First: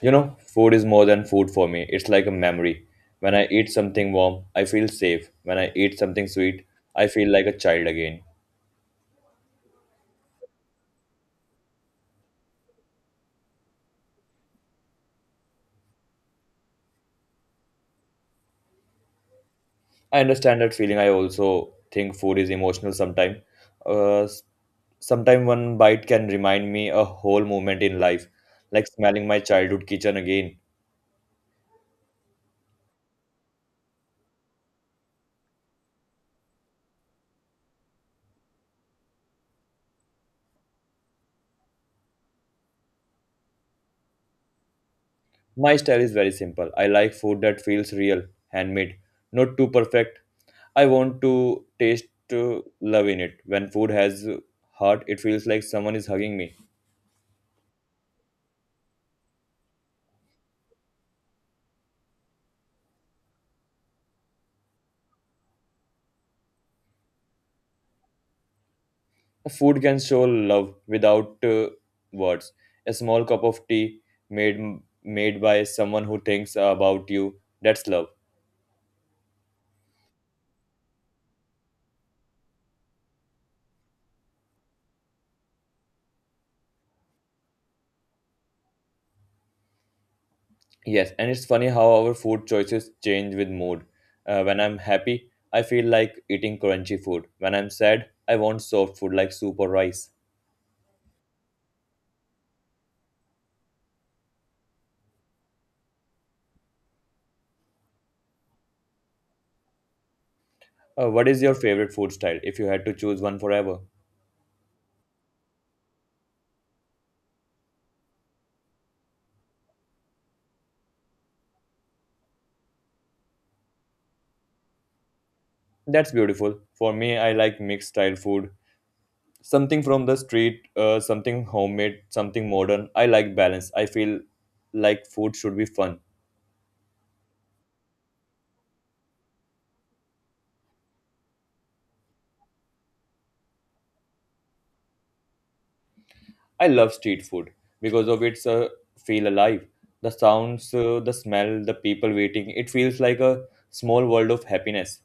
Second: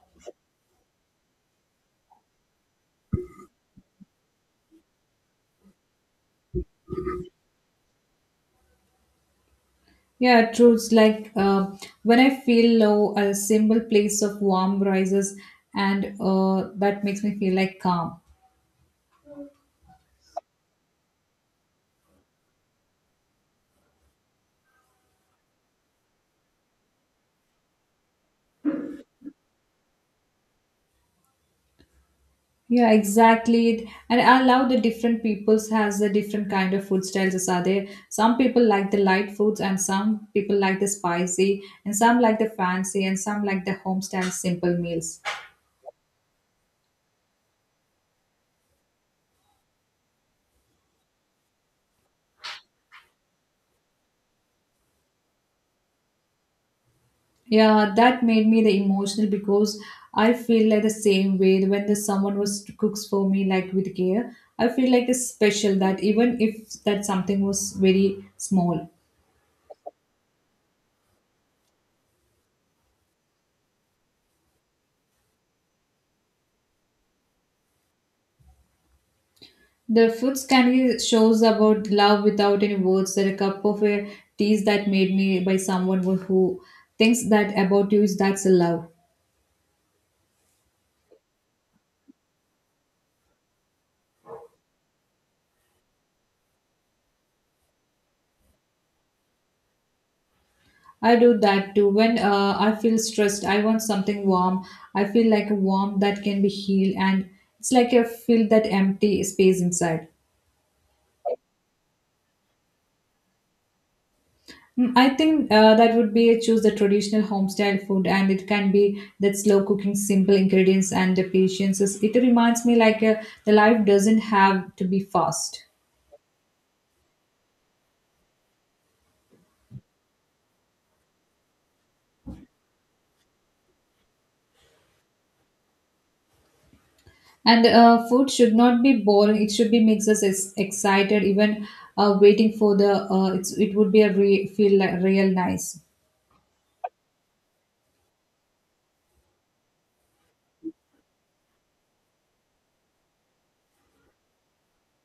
You know, food is more than food for me. It's like a memory. When I eat something warm, I feel safe. When I eat something sweet, I feel like a child again. Yeah, truths like when I feel low, a simple place of warm rises, and that makes me feel like calm. I understand that feeling. I also think food is emotional sometimes. Uh, sometimes one bite can remind me a whole moment in life, like smelling my childhood kitchen again. Yeah, exactly. It- And I love the different peoples has the different kind of food styles as are there. Some people like the light foods, and some people like the spicy, and some like the fancy, and some like the home style simple meals. My style is very simple. I like food that feels real, handmade, not too perfect, I want to taste love in it. When food has heart, it feels like someone is hugging me. Yeah, that made me the emotional because I feel like the same way when the someone was cooks for me like with care. I feel like it's special that even if that something was very small. Food can show love without words. A small cup of tea made made by someone who thinks about you, that's love. The foods can be shows about love without any words. That a cup of a teas that made me by someone who thinks that about you is that's a love. Yes, and it's funny how our food choices change with mood. When I'm happy, I feel like eating crunchy food. When I'm sad, I want soft food like soup or rice. I do that too. When I feel stressed, I want something warm. I feel like a warmth that can be healed, and it's like I feel that empty space inside. What is your favorite food style if you had to choose one forever? Mm, I think that would be a choose the traditional home style food, and it can be that slow cooking, simple ingredients, and the patience. Is- It reminds me like the life doesn't have to be fast. That's beautiful. For me, I like mixed style food. Something from the street, something homemade, something modern. I like balance. I feel like food should be fun. And food should not be boring. It should be makes us ex- excited. Even waiting for the it's, it would be a re- feel like real nice. I love street food because of its feel alive. The sounds, the smell, the people waiting. It feels like a small world of happiness.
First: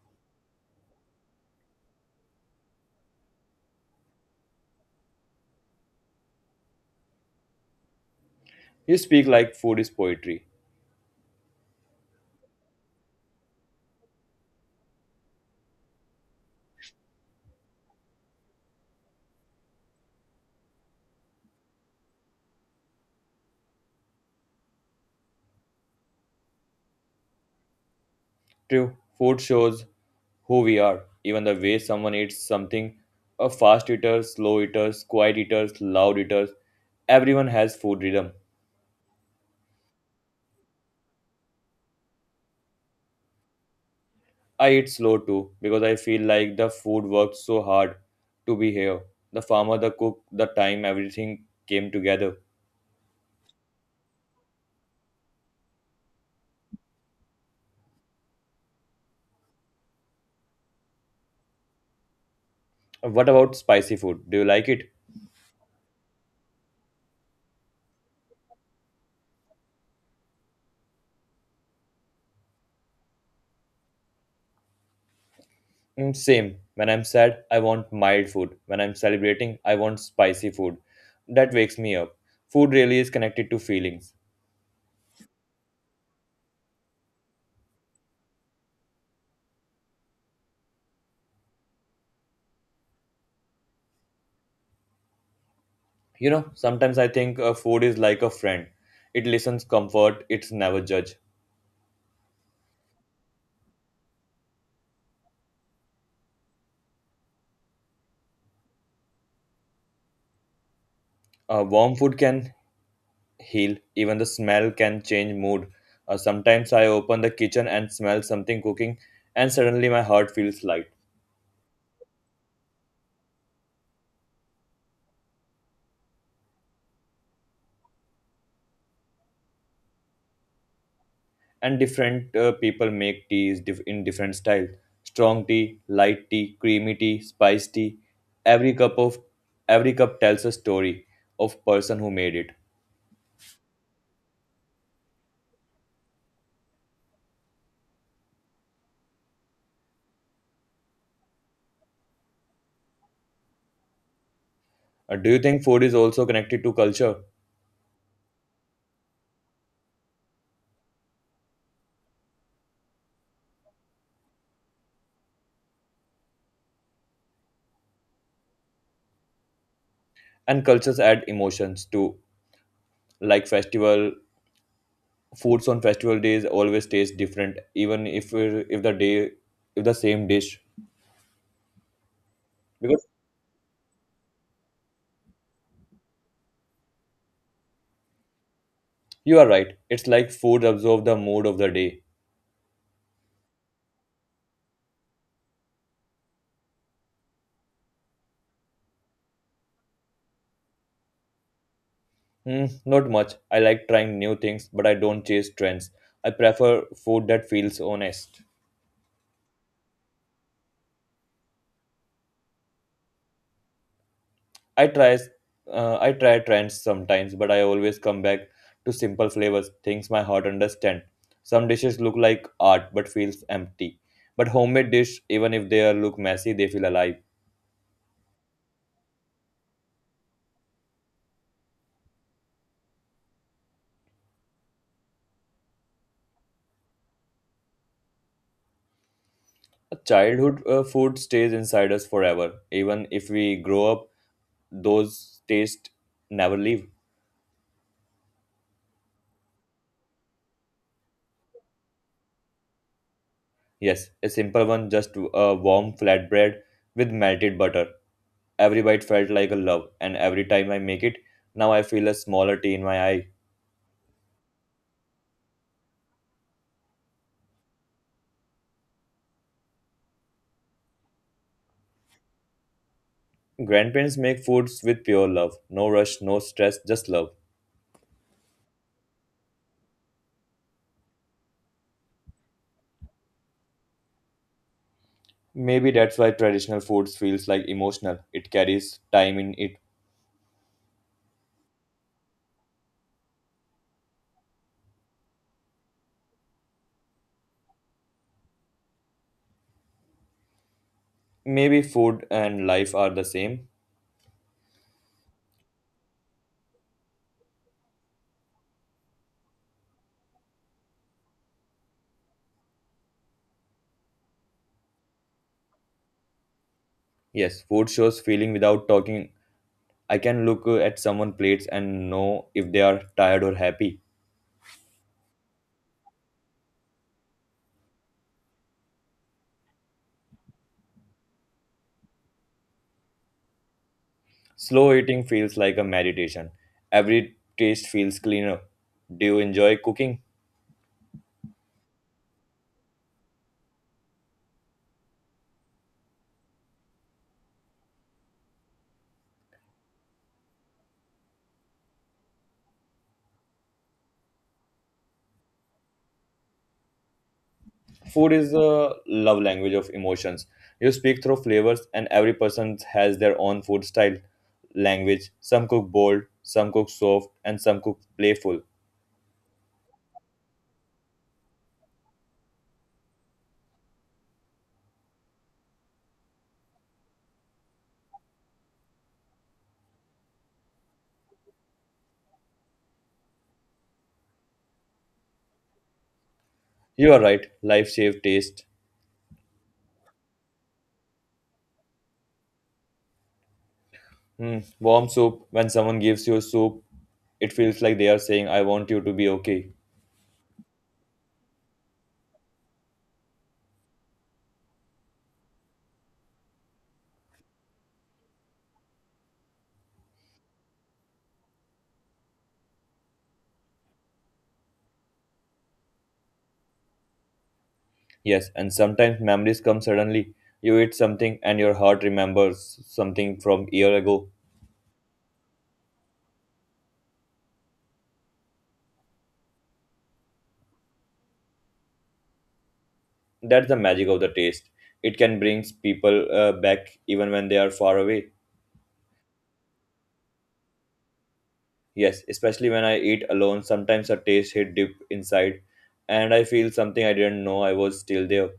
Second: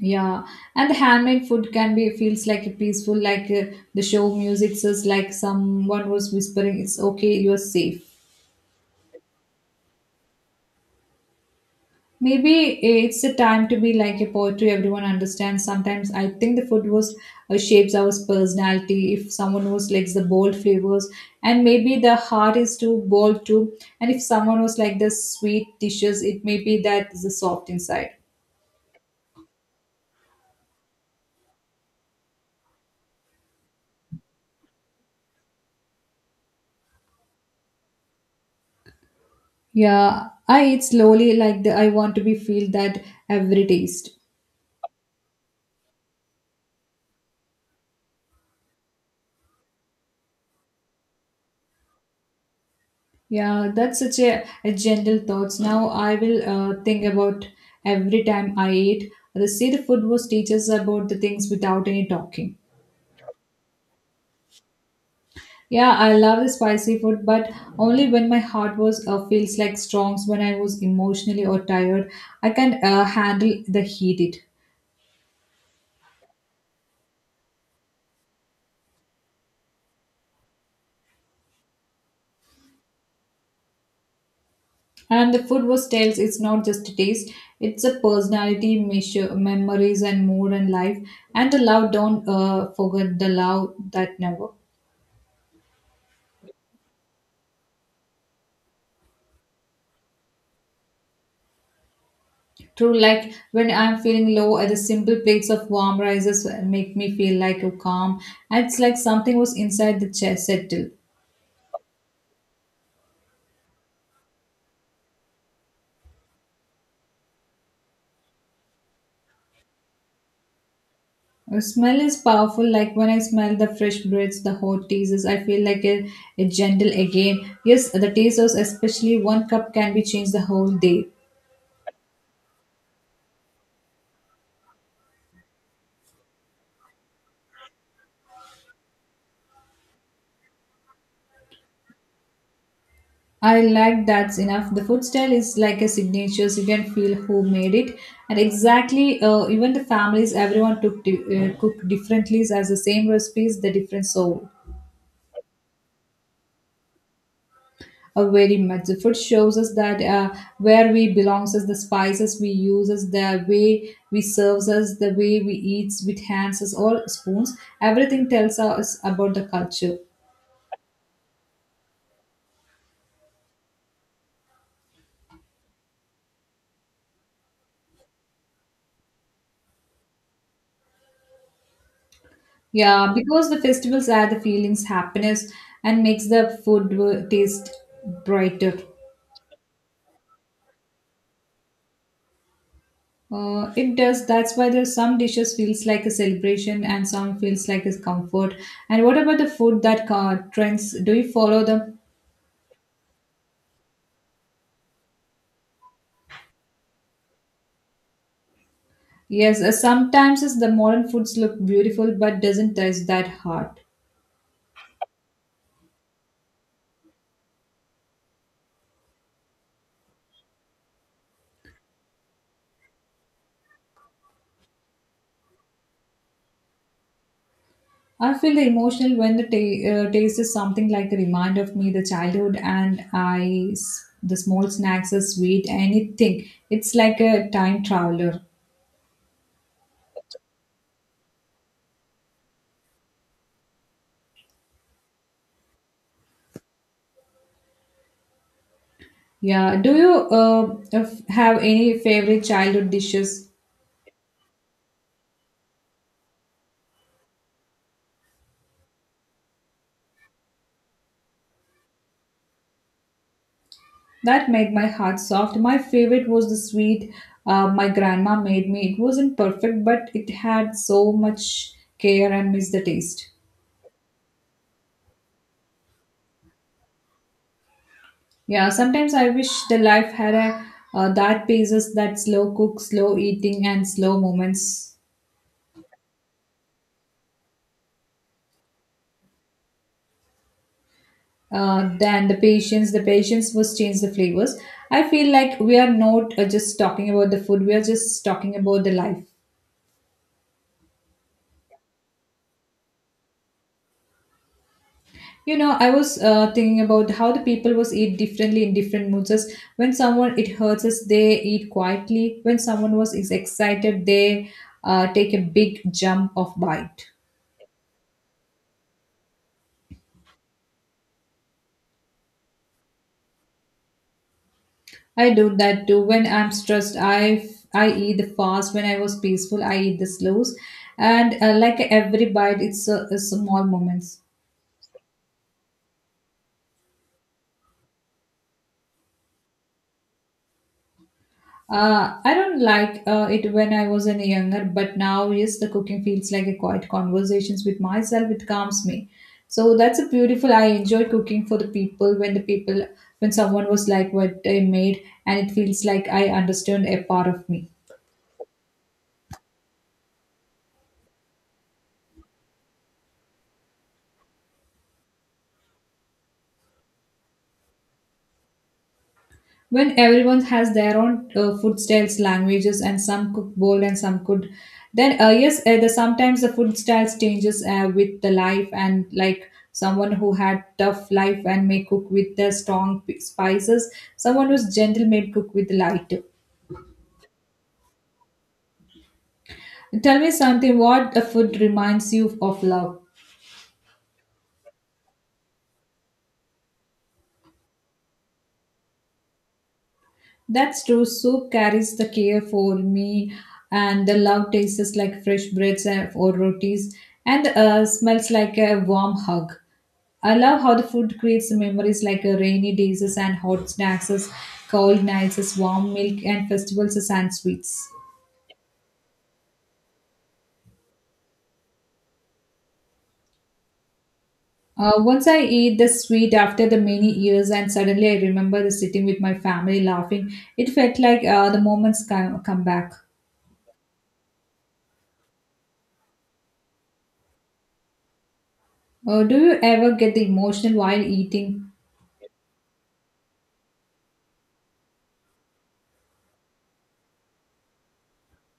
Yeah, and the handmade food can be feels like a peaceful, like the show music says, like someone was whispering, "It's okay, you're safe." You speak like food is poetry. Maybe it's a time to be like a poetry. Everyone understands. Sometimes I think the food was shapes our personality. If someone was likes the bold flavors, and maybe the heart is too bold too. And if someone was like the sweet dishes, it may be that is the soft inside. True, food shows who we are. Even the way someone eats something, a fast eater, slow eaters, quiet eaters, loud eaters, everyone has food rhythm. Yeah, I eat slowly like the I want to be feel that every taste. I eat slow too because I feel like the food worked so hard to be here. The farmer, the cook, the time, everything came together. Yeah, that's such a gentle thoughts. Now I will think about every time I eat. The seed food was teaches about the things without any talking. What about spicy food? Do you like it? Yeah, I love the spicy food, but only when my heart was feels like strongs when I was emotionally or tired. I can handle the heat it. Mm, same. When I'm sad, I want mild food. When I'm celebrating, I want spicy food. That wakes me up. Food really is connected to feelings. And the food was tells it's not just a taste; it's a personality, measure, memories, and mood and life. And the love don't forget the love that never. You know, sometimes I think food is like a friend. It listens comfort, it's never judge. True, like when I'm feeling low, the simple plates of warm rices make me feel like a calm. It's like something was inside the chest settle. Warm food can heal, even the smell can change mood. Sometimes I open the kitchen and smell something cooking, and suddenly my heart feels light. The smell is powerful, like when I smell the fresh breads, the hot teas, I feel like a gentle again. Yes, the teasers, especially one cup, can be changed the whole day. And different people make teas dif- in different style. Strong tea, light tea, creamy tea, spice tea. Every cup of every cup tells a story of person who made it. I like that's enough. The food style is like a signature, so you can feel who made it. And exactly, even the families, everyone took di- cooked differently as the same recipes, the different soul. Do you think food is also connected to culture? Very much. The food shows us that where we belongs us, the spices we use us, the way we serves us, the way we eats with hands us, all spoons. Everything tells us about the culture. And cultures add emotions too, like festival foods on festival days always taste different, even if the day, if the same dish because Yeah, because the festivals add the feelings, happiness, and makes the food w- taste brighter. you are right, it's like food absorb the mood of the day. It does. That's why there's some dishes feels like a celebration and some feels like a comfort. And what about the food that trends? Do you follow them? Hmm, not much. I like trying new things but I don't chase trends. I prefer food that feels honest. Yes, sometimes as the modern foods look beautiful but doesn't taste that hard. I try uh, i try trends sometimes, but I always come back to simple flavors, things my heart understand. Some dishes look like art but feels empty, but homemade dish, even if they are look messy, they feel alive. I feel the emotional when the ta- taste is something like a reminder of me, the childhood, and I s- the small snacks are sweet. Anything, it's like a time traveler. Childhood food stays inside us forever. Even if we grow up, those tastes never leave. Yeah. Do you f- have any favorite childhood dishes Yes, a simple one, just a warm flatbread with melted butter. Every bite felt like a love, and every time I make it, now I feel a smaller tea in my eye. that made my heart soft? My favorite was the sweet my grandma made me. It wasn't perfect, but it had so much care and miss the taste. Grandparents make foods with pure love. No rush, no stress, just love. Yeah, sometimes I wish the life had a that paces that slow cook, slow eating, and slow moments. Maybe that's why traditional foods feels like emotional. It carries time in it. Than the patience was change the flavors. I feel like we are not just talking about the food; we are just talking about the life. Maybe food and life are the same. You know, I was thinking about how the people was eat differently in different moods. As When someone it hurts us, they eat quietly. When someone was is excited, they take a big jump of bite. Yes, food shows feeling without talking. I can look at someone's plates and know if they are tired or happy. I do that too. When I'm stressed, I eat the fast. When I was peaceful, I eat the slows. And like every bite, it's a small moments. Slow eating feels like a meditation. Every taste feels cleaner. Do you enjoy cooking? I don't like it when I was any younger, but now yes, the cooking feels like a quiet conversations with myself. It calms me. So that's a beautiful. I enjoy cooking for the people when someone was like what I made, and it feels like I understand a part of me. Food is a love language of emotions. You speak through flavors, and every person has their own food style, language. Some cook bold, some cook soft, and some cook playful. When everyone has their own food styles languages and some cook bold and some could then yes the sometimes the food styles changes with the life and like someone who had tough life and may cook with the strong p- spices someone who's gentle may cook with light. You are right, life shape taste. Tell me something what the food reminds you of love. Hmm. Warm soup, when someone gives you soup, it feels like they are saying, I want you to be okay. That's true. Soup carries the care for me, and the love tastes like fresh breads and- or rotis, and smells like a warm hug. I love how the food creates memories like rainy days and hot snacks, cold nights, warm milk, and festivals and sweets. Yes, and sometimes memories come suddenly. You eat something and your heart remembers something from year ago. Once I eat the sweet after the many years, and suddenly I remember the sitting with my family laughing. It felt like the moments come, come back. That's the magic of the taste. It can bring people back even when they are far away. Do you ever get the emotional while eating? Yes, especially when I eat alone, sometimes a taste hit deep inside and I feel something I didn't know I was still there.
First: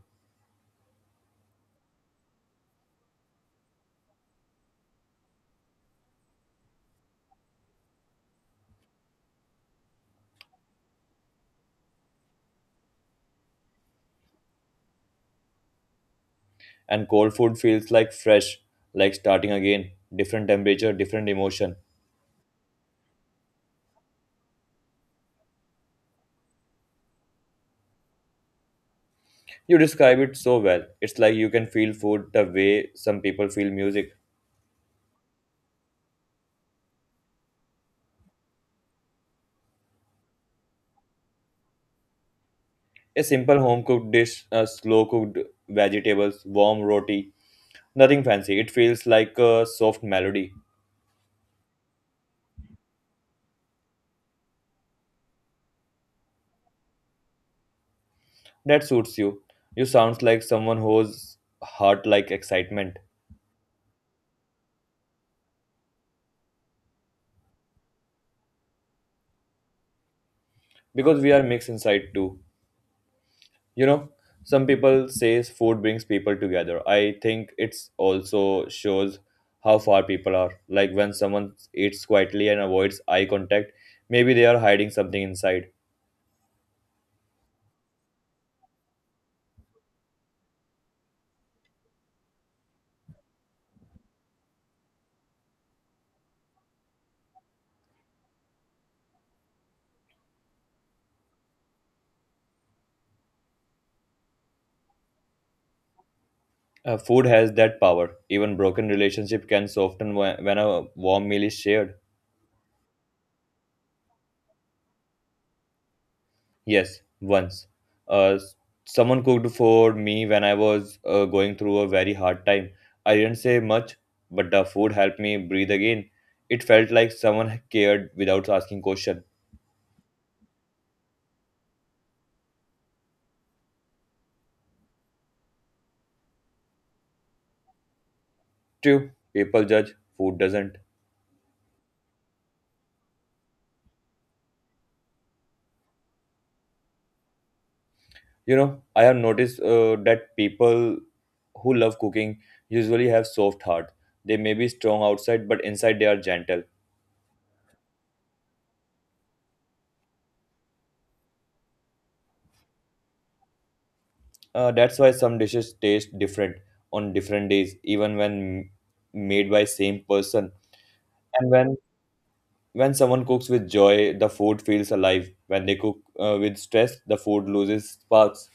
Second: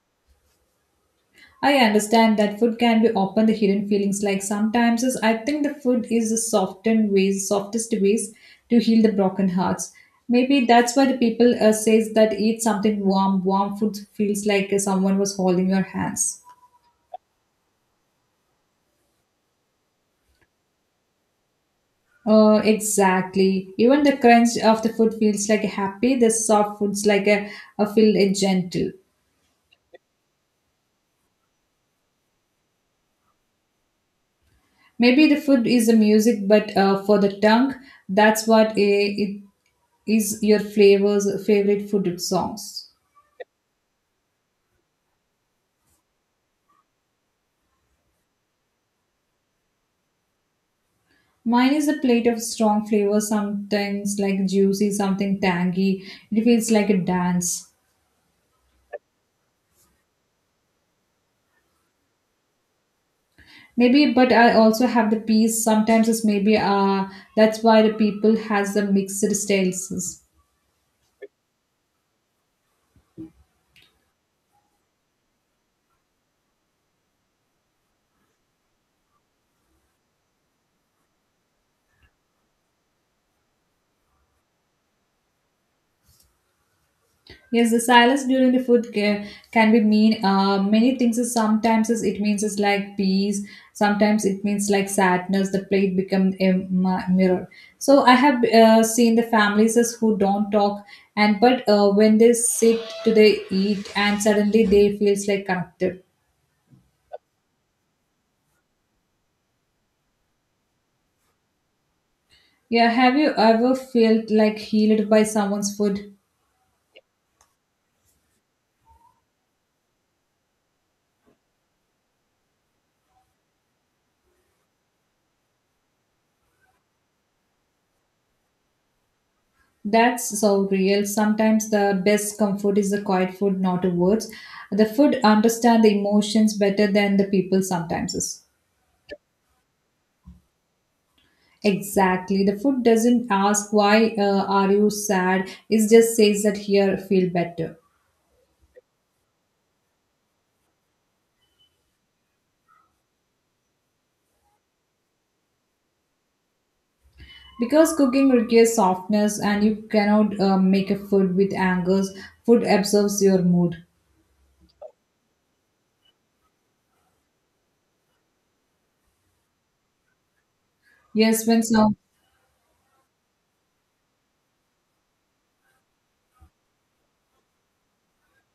I understand that food can be open the hidden feelings. Like sometimes is- I think the food is the softened ways, softest ways to heal the broken hearts. Maybe that's why the people says that eat something warm. Warm food feels like someone was holding your hands. And cold food feels like fresh, like starting again. Different temperature, different emotion. Exactly. Even the crunch of the food feels like happy. The soft foods like a feel gentle. You describe it so well. It's like you can feel food the way some people feel music. Maybe the food is the music, but for the tongue, that's what it is your flavors favorite food songs. A simple home cooked dish, slow cooked vegetables, warm roti, nothing fancy. It feels like a soft melody Mine is a plate of strong flavors, sometimes like juicy, something tangy. It feels like a dance. that suits you. You sounds like someone whose heart like excitement Maybe, but I also have the peas. Sometimes it's maybe that's why the people has the mixed styles. because we are mixed inside too. You know, some people says food brings people together. I think it's also shows how far people are. Like when someone eats quietly and avoids eye contact, maybe they are hiding something inside. Yes, the silence during the food ca- can be mean many things. Is sometimes is, it means it's like peace. Sometimes it means like sadness. The plate become a mi- mirror. So I have seen the families is who don't talk, and but when they sit, to they eat, and suddenly they feels like connected. Food has that power. Even broken relationship can soften wh- when a warm meal is shared. Yeah, have you ever felt like healed by someone's food? Yes, once. S- someone cooked for me when I was going through a very hard time. I didn't say much, but the food helped me breathe again. It felt like someone cared without asking question. That's so real. Sometimes the best comfort is the quiet food, not the words. The food understand the emotions better than the people sometimes is. True, people judge, food doesn't. Exactly. The food doesn't ask why are you sad. It just says that here feel better. You know, I have noticed that people who love cooking usually have soft heart. They may be strong outside, but inside they are gentle. Because cooking requires softness and you cannot make a food with angers. Food absorbs your mood. That's why some dishes taste different on different days, even when made by same person. Yes, And when when some. when someone cooks with joy, the food feels alive. When they cook with stress, the food loses sparks.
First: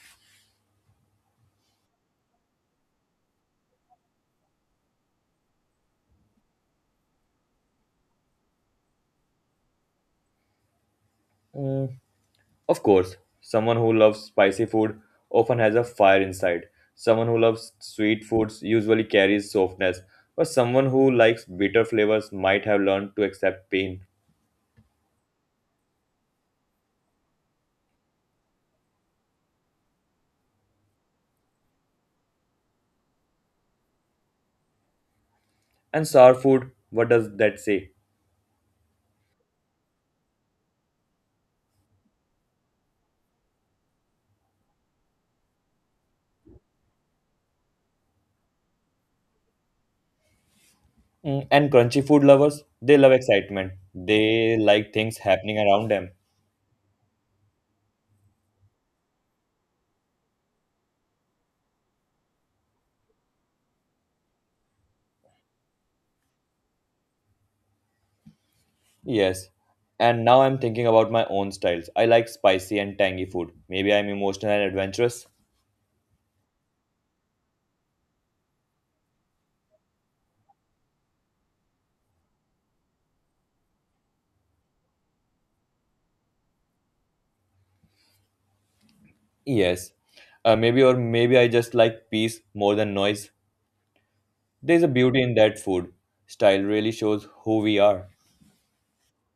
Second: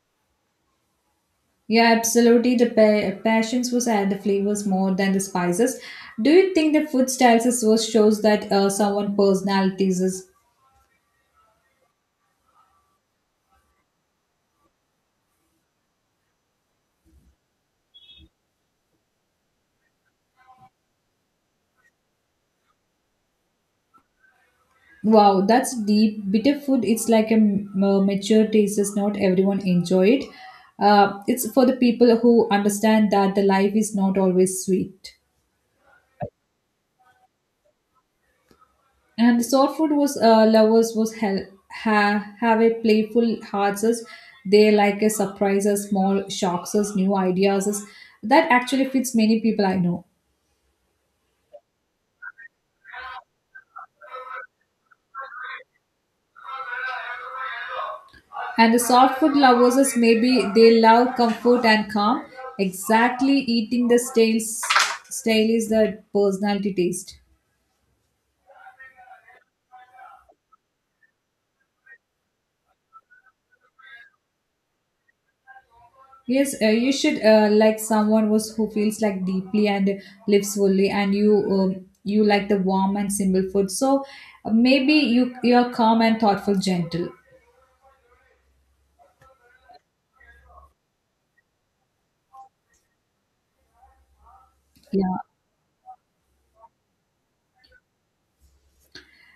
Yeah, absolutely. The pa- passions was at the flavors more than the spices. Do you think the food styles is what shows that someone personalities is? Mm, of course, someone who loves spicy food often has a fire inside. Someone who loves sweet foods usually carries softness, but someone who likes bitter flavors might have learned to accept pain. Wow, that's deep. Bitter food. It's like a m- mature taste. Is not everyone enjoy it. It's for the people who understand that the life is not always sweet. And sour food, what does that say? And soul food was lovers was hel- ha- have a playful hearts. As They like a surprises, small shocks, as new ideas. As That actually fits many people I know. Mm, and crunchy food lovers, they love excitement. They like things happening around them. And the soft food lovers is maybe they love comfort and calm. Exactly eating the stale style is the personality taste. Yes. And now I'm thinking about my own styles. I like spicy and tangy food. Maybe I'm emotional and adventurous. Yes, you should like someone was who feels like deeply and lives fully, and you you like the warm and simple food. So maybe you are calm and thoughtful, gentle. Yes. Maybe or maybe I just like peace more than noise. There's a Yeah. beauty in that food. Style really shows who we are.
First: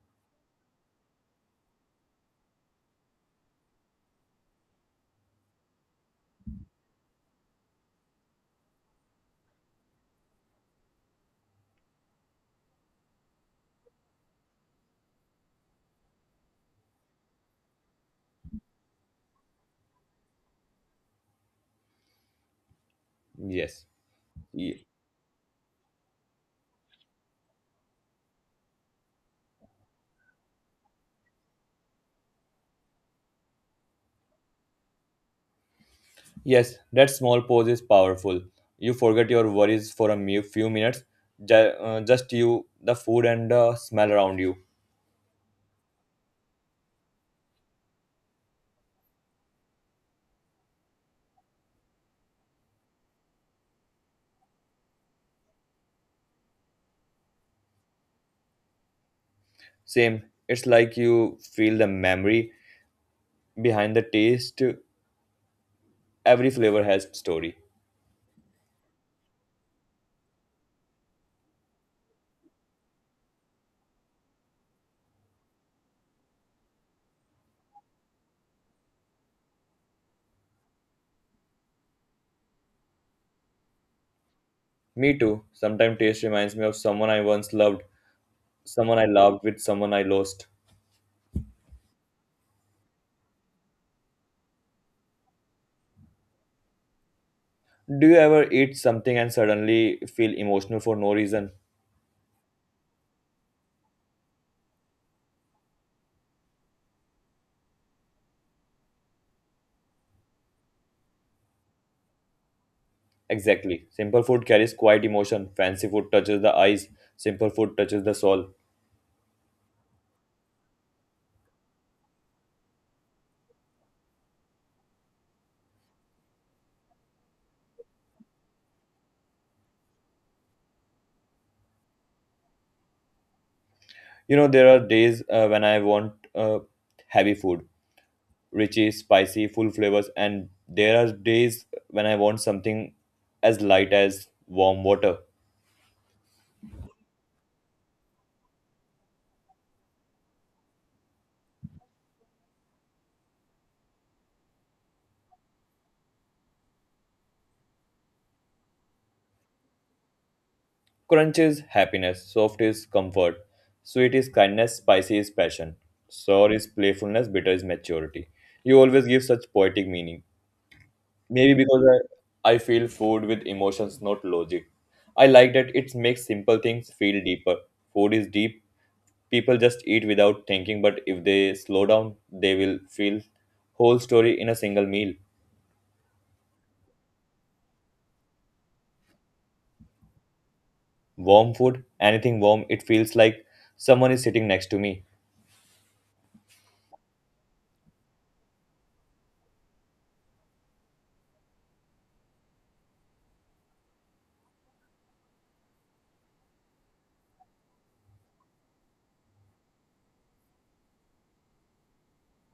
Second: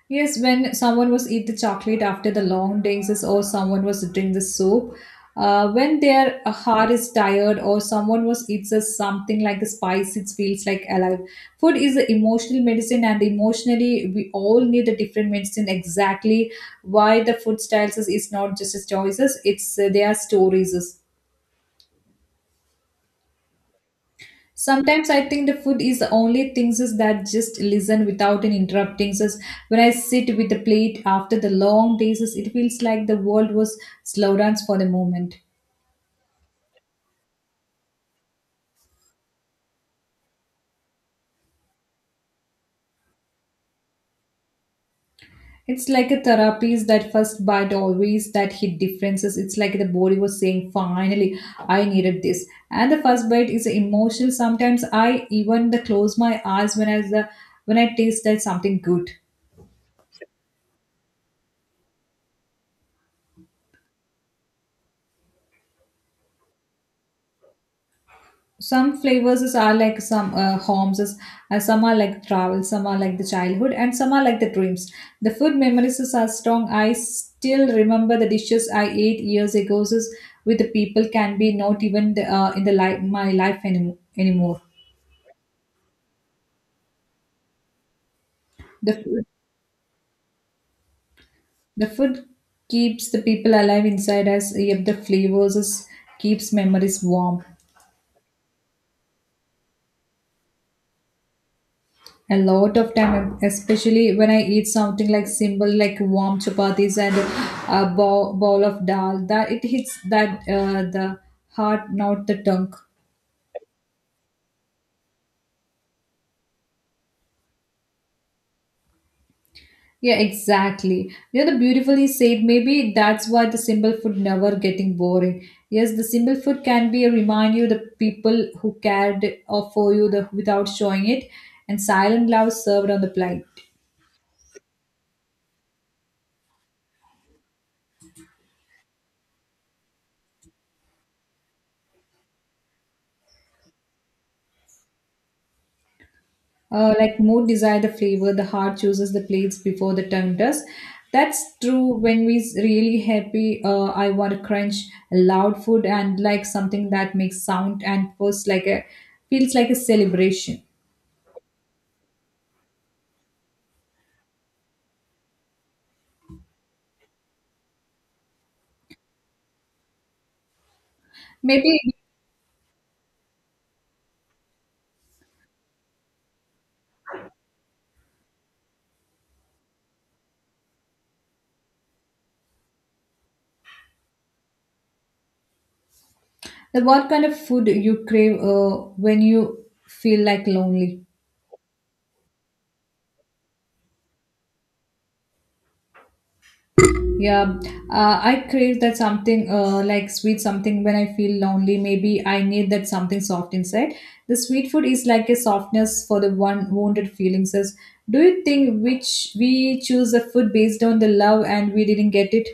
Yes, when someone was eat the chocolate after the long dances, or someone was drink the soup, when their heart is tired, or someone was eats a something like a spice, it feels like alive. Food is the emotional medicine, and emotionally, we all need a different medicine. Exactly why the food styles is not just as choices; it's their stories. Yes. Ye- Sometimes I think the food is the only things is that just listen without an interrupting us. When I sit with the plate after the long days, is it feels like the world was slow dance for the moment. Yes, that small pause is powerful. You forget your worries for a me- few minutes. Just you, the food and the smell around you. It's like a therapy is that first bite always that hit differences. It's like the body was saying, finally, I needed this. And the first bite is emotional. Sometimes I even the close my eyes when I taste that something good. Same. It's like you feel the memory behind the taste. Every flavor has story. Some flavors are like some homes is, some are like travel, some are like the childhood, and some are like the dreams. The food memories is are strong. I still remember the dishes I ate years ago, with the people can be not even in the life my life anymore. Me too. Sometimes taste reminds me of someone I once loved, the someone I food, loved with someone I lost. the food keeps the people alive inside us yet the flavors, keeps memories warm. Do you ever eat something and suddenly feel emotional for no reason? A lot of time, especially when I eat something like simple like warm chapatis and a bowl of dal, that it hits that the heart, not the tongue. Exactly. Simple food carries quiet emotion. Fancy food touches the eyes. Simple food touches the soul. Yeah, exactly, you know, the beautifully said. Maybe that's why the simple food never getting boring. Yes, the simple food can be a remind you the people who cared for you without showing it, and silent love served on the plate. You know, there are days when I want heavy food, richy, spicy, full flavors. And there are days when I want something as light as warm water. Uh, like more desire the flavor, the heart chooses the plates before the tongue does. That's true. When we really happy, I want to crunch loud food and like something that makes sound and feels like a celebration. Crunch is happiness, soft is comfort, sweet is kindness, spicy is passion, sour is playfulness, bitter is maturity. You always give such poetic meaning. Maybe because Maybe I feel food with emotions, not logic. I like that it makes simple things feel deeper. Food is deep. People just eat without thinking, but if they slow down, they will feel whole story in a single meal. the, what kind of food you crave, when you feel like lonely? Warm food, anything warm, it feels like someone is sitting next to me. Yeah, I crave that something, like sweet something when I feel lonely. Maybe I need that something soft inside. The sweet food is like a softness for the one wounded feelings. Says, do you think which we choose a food based on the love and we didn't get it?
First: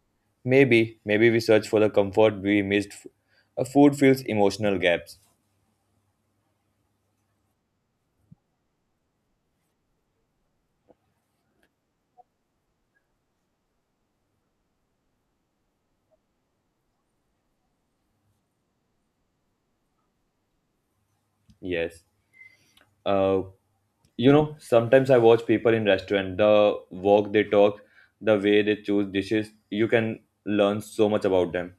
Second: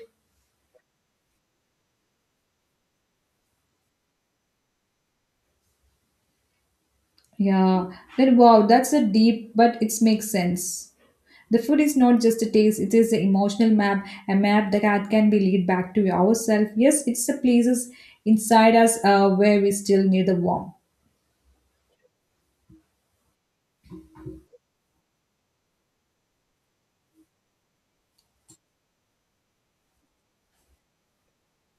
Maybe we search for the comfort we missed. A food fills emotional gaps. Yeah, then wow, that's a deep, but it makes sense. The food is not just a taste; it is an emotional map, a map that can be lead back to ourselves. Yes, it's the places inside us, where we still need the warmth. Yes. Uh, you know, sometimes I watch people in restaurant, the walk they talk, the way they choose dishes, you can learn so much about them.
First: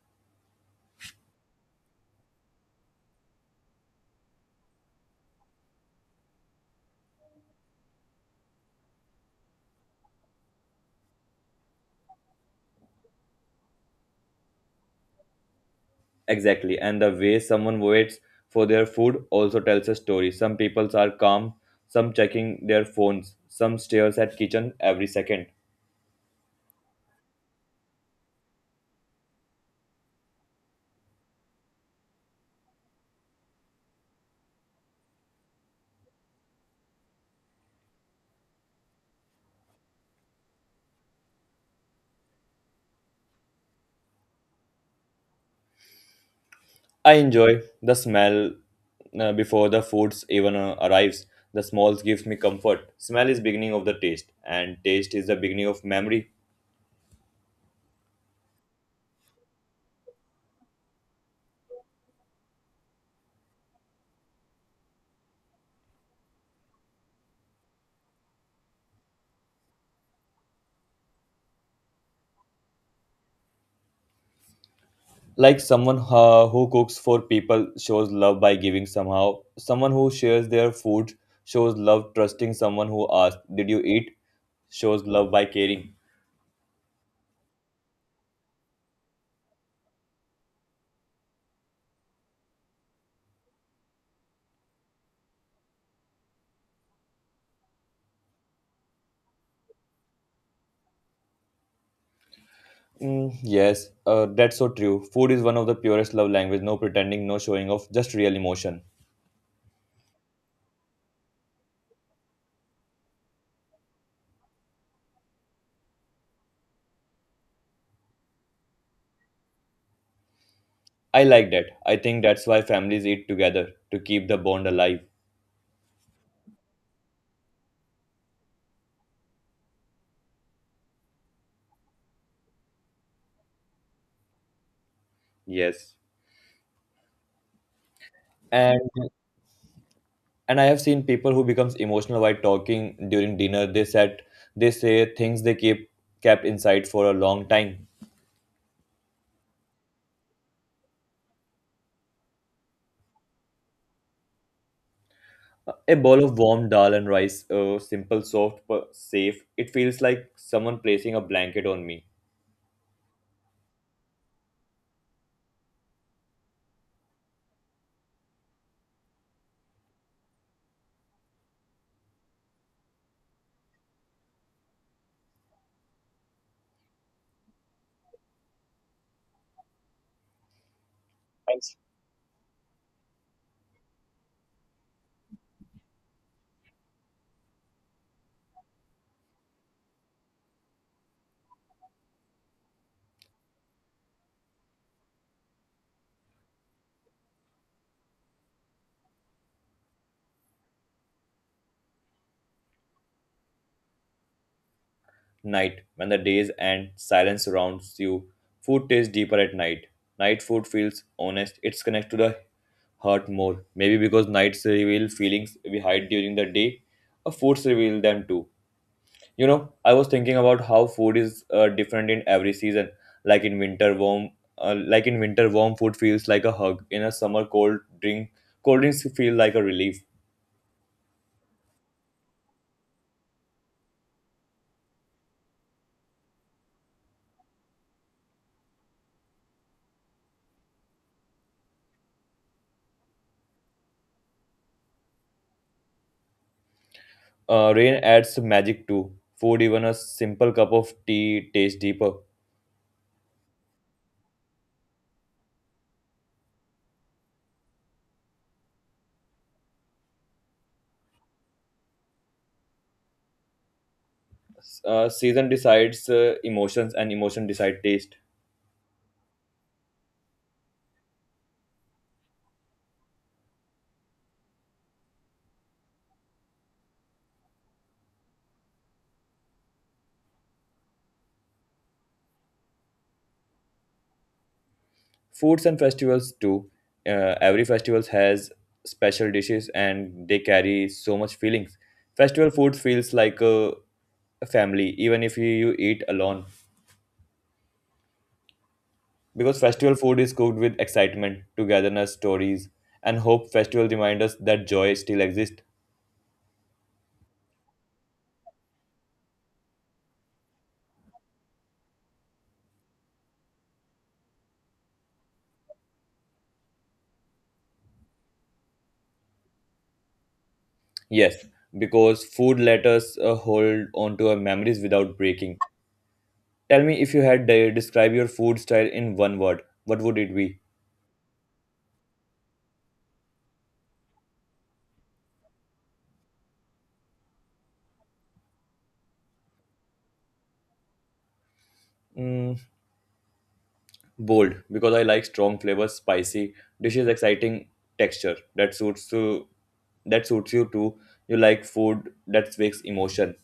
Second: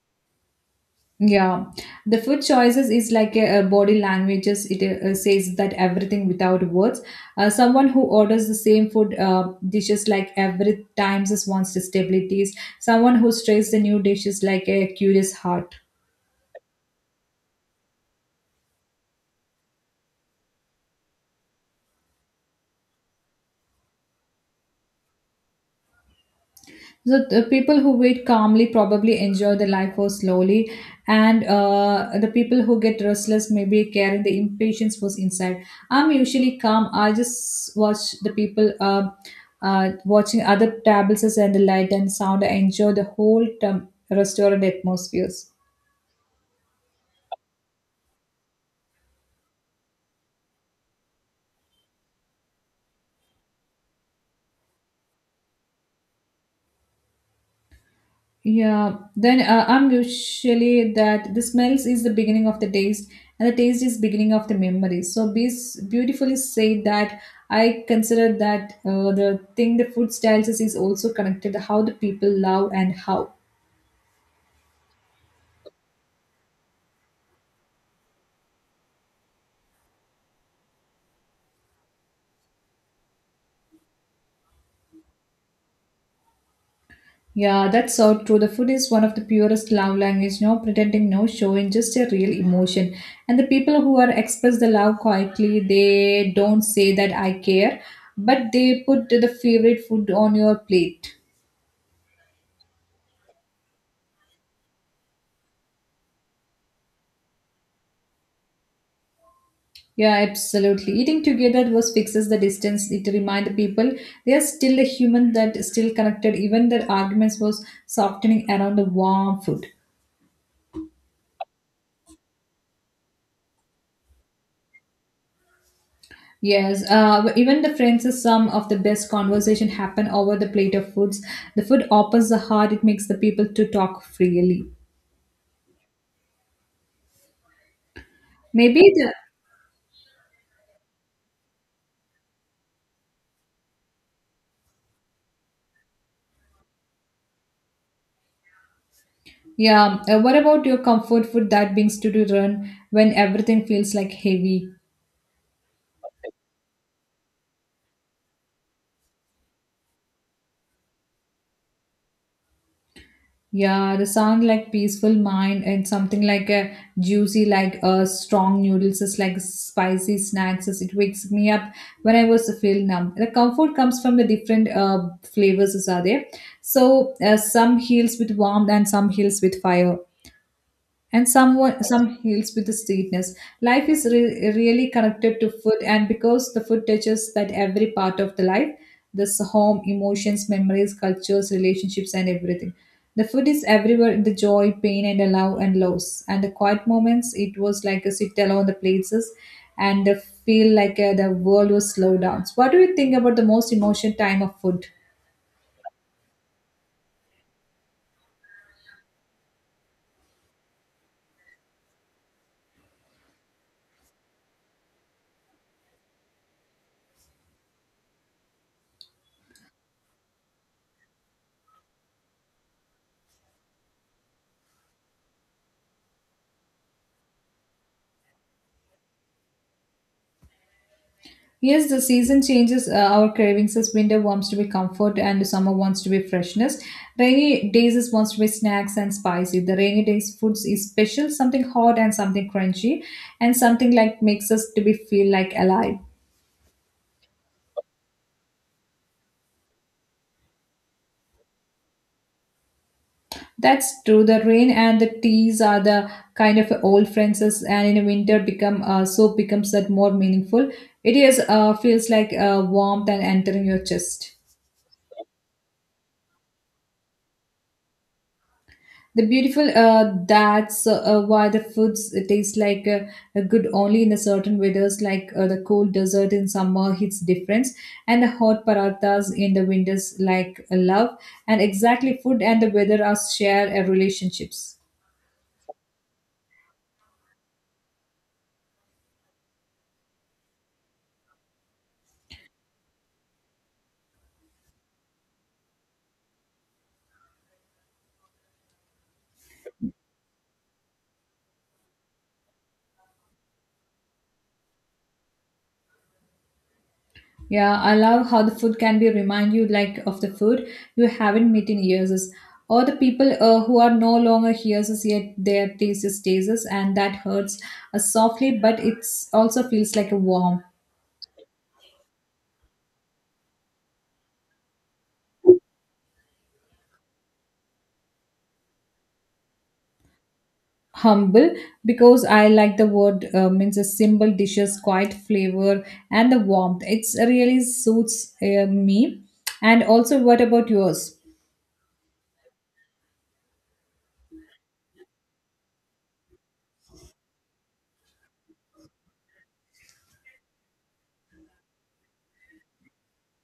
Yeah, the food choices is like a body languages. It says that everything without words. Someone who orders the same food dishes like every times is wants stabilities. Someone who tries the new dishes like a curious heart. Exactly, and the way someone waits for their food also tells a story. Some people are calm, some checking their phones, some stares at kitchen every second. So the people who wait calmly probably enjoy the life more slowly, and the people who get restless maybe carry the impatience was inside. I'm usually calm. I just watch the people watching other tables and the light and sound. I enjoy the whole term, restaurant atmospheres. I enjoy the smell before the foods even arrives. The smells gives me comfort. Smell is beginning of the taste, and taste is the beginning of memory. Yeah, then I'm usually that the smells is the beginning of the taste, and the taste is beginning of the memory. So be beautifully said that I consider that, the thing the food styles is also connected how the people love and how. Like someone who cooks for people shows love by giving somehow. Someone who shares their food shows love. Trusting someone who asks, "Did you eat?" shows love by caring. Yeah, that's so true. The food is one of the purest love language. No pretending, no showing, just a real emotion. And the people who are express the love quietly, they don't say that I care, but they put the favorite food on your plate. Mm, yes, that's so true. Food is one of the purest love language. No pretending, no showing off, just real emotion. Yeah, absolutely. Eating together was fixes the distance. It remind the people they are still a human that is still connected. Even their arguments was softening around the warm food. I like that. I think that's why families eat together to keep the bond alive. Yes, even the friends is some of the best conversation happen over the plate of foods. The food opens the heart. It makes the people to talk freely. Yes, and Maybe the, and I have seen people who becomes emotional while talking during dinner. They say things they keep kept inside for a long time. yeah. What about your comfort food that brings to run when everything feels like heavy? A bowl of warm dal and rice, simple, soft, but safe. It feels like someone placing a blanket on me. Yeah, the sound like peaceful mind and something like a juicy, like a strong noodles is like spicy snacks. Is it wakes me up when I was feel numb. The comfort comes from the different flavors is are there. So some heals with warmth, and some heals with fire, and some heals with the sweetness. Life is really connected to food, and because the food touches that every part of the life, this home, emotions, memories, cultures, relationships, and everything. The food is everywhere in the joy, pain, and the love and loss. And the quiet moments, it was like a sit alone the places and the feel like, the world was slowed down. So what do you think about the most emotional time of food? Night, when the days end, silence surrounds you. Food tastes deeper at night. Night food feels honest. It's connected to the heart more. Maybe because nights reveal feelings we hide during the day, or foods reveal them too. You know, I was thinking about how food is different in every season. Like in winter, warm, like in winter, warm food feels like a hug. In a summer, cold drinks feel like a relief. Yes, the season changes, our cravings as winter wants to be comfort and summer wants to be freshness. Rainy days is wants to be snacks and spicy. The rainy days foods is special, something hot and something crunchy and something like makes us to be feel like alive. Rain adds magic too. Food, even a simple cup of tea, tastes deeper. That's true. The rain and the teas are the kind of old friends as- and in the winter become, so becomes that more meaningful. It is, feels like, warmth and entering your chest. Season decides emotions and emotion decide taste. The beautiful, that's why the foods taste like, good only in a certain weathers, like, the cold desert in summer hits difference, and the hot parathas in the winters like, love. And exactly, food and the weather are share, relationships. Foods and festivals too, every festival has special dishes and they carry so much feelings. Festival food feels like a family, even if you eat alone, because festival food is cooked with excitement, togetherness, stories and hope. Festival remind us that joy still exists. Yeah, I love how the food can be remind you like of the food you haven't met in years, or the people, who are no longer here as yet their taste is tastes, and that hurts, softly, but it's also feels like a warm. Yes, because food let us hold on to our memories without breaking. Tell me, if you had de- describe your food style in one word, what would it be? Humble, because I like the word, means a simple dishes quiet flavor and the warmth. It's really suits, me. And also, what about yours? Mm, bold, because I like strong flavors, spicy dishes, exciting texture that suits to that suits you too. You like food that speaks emotion.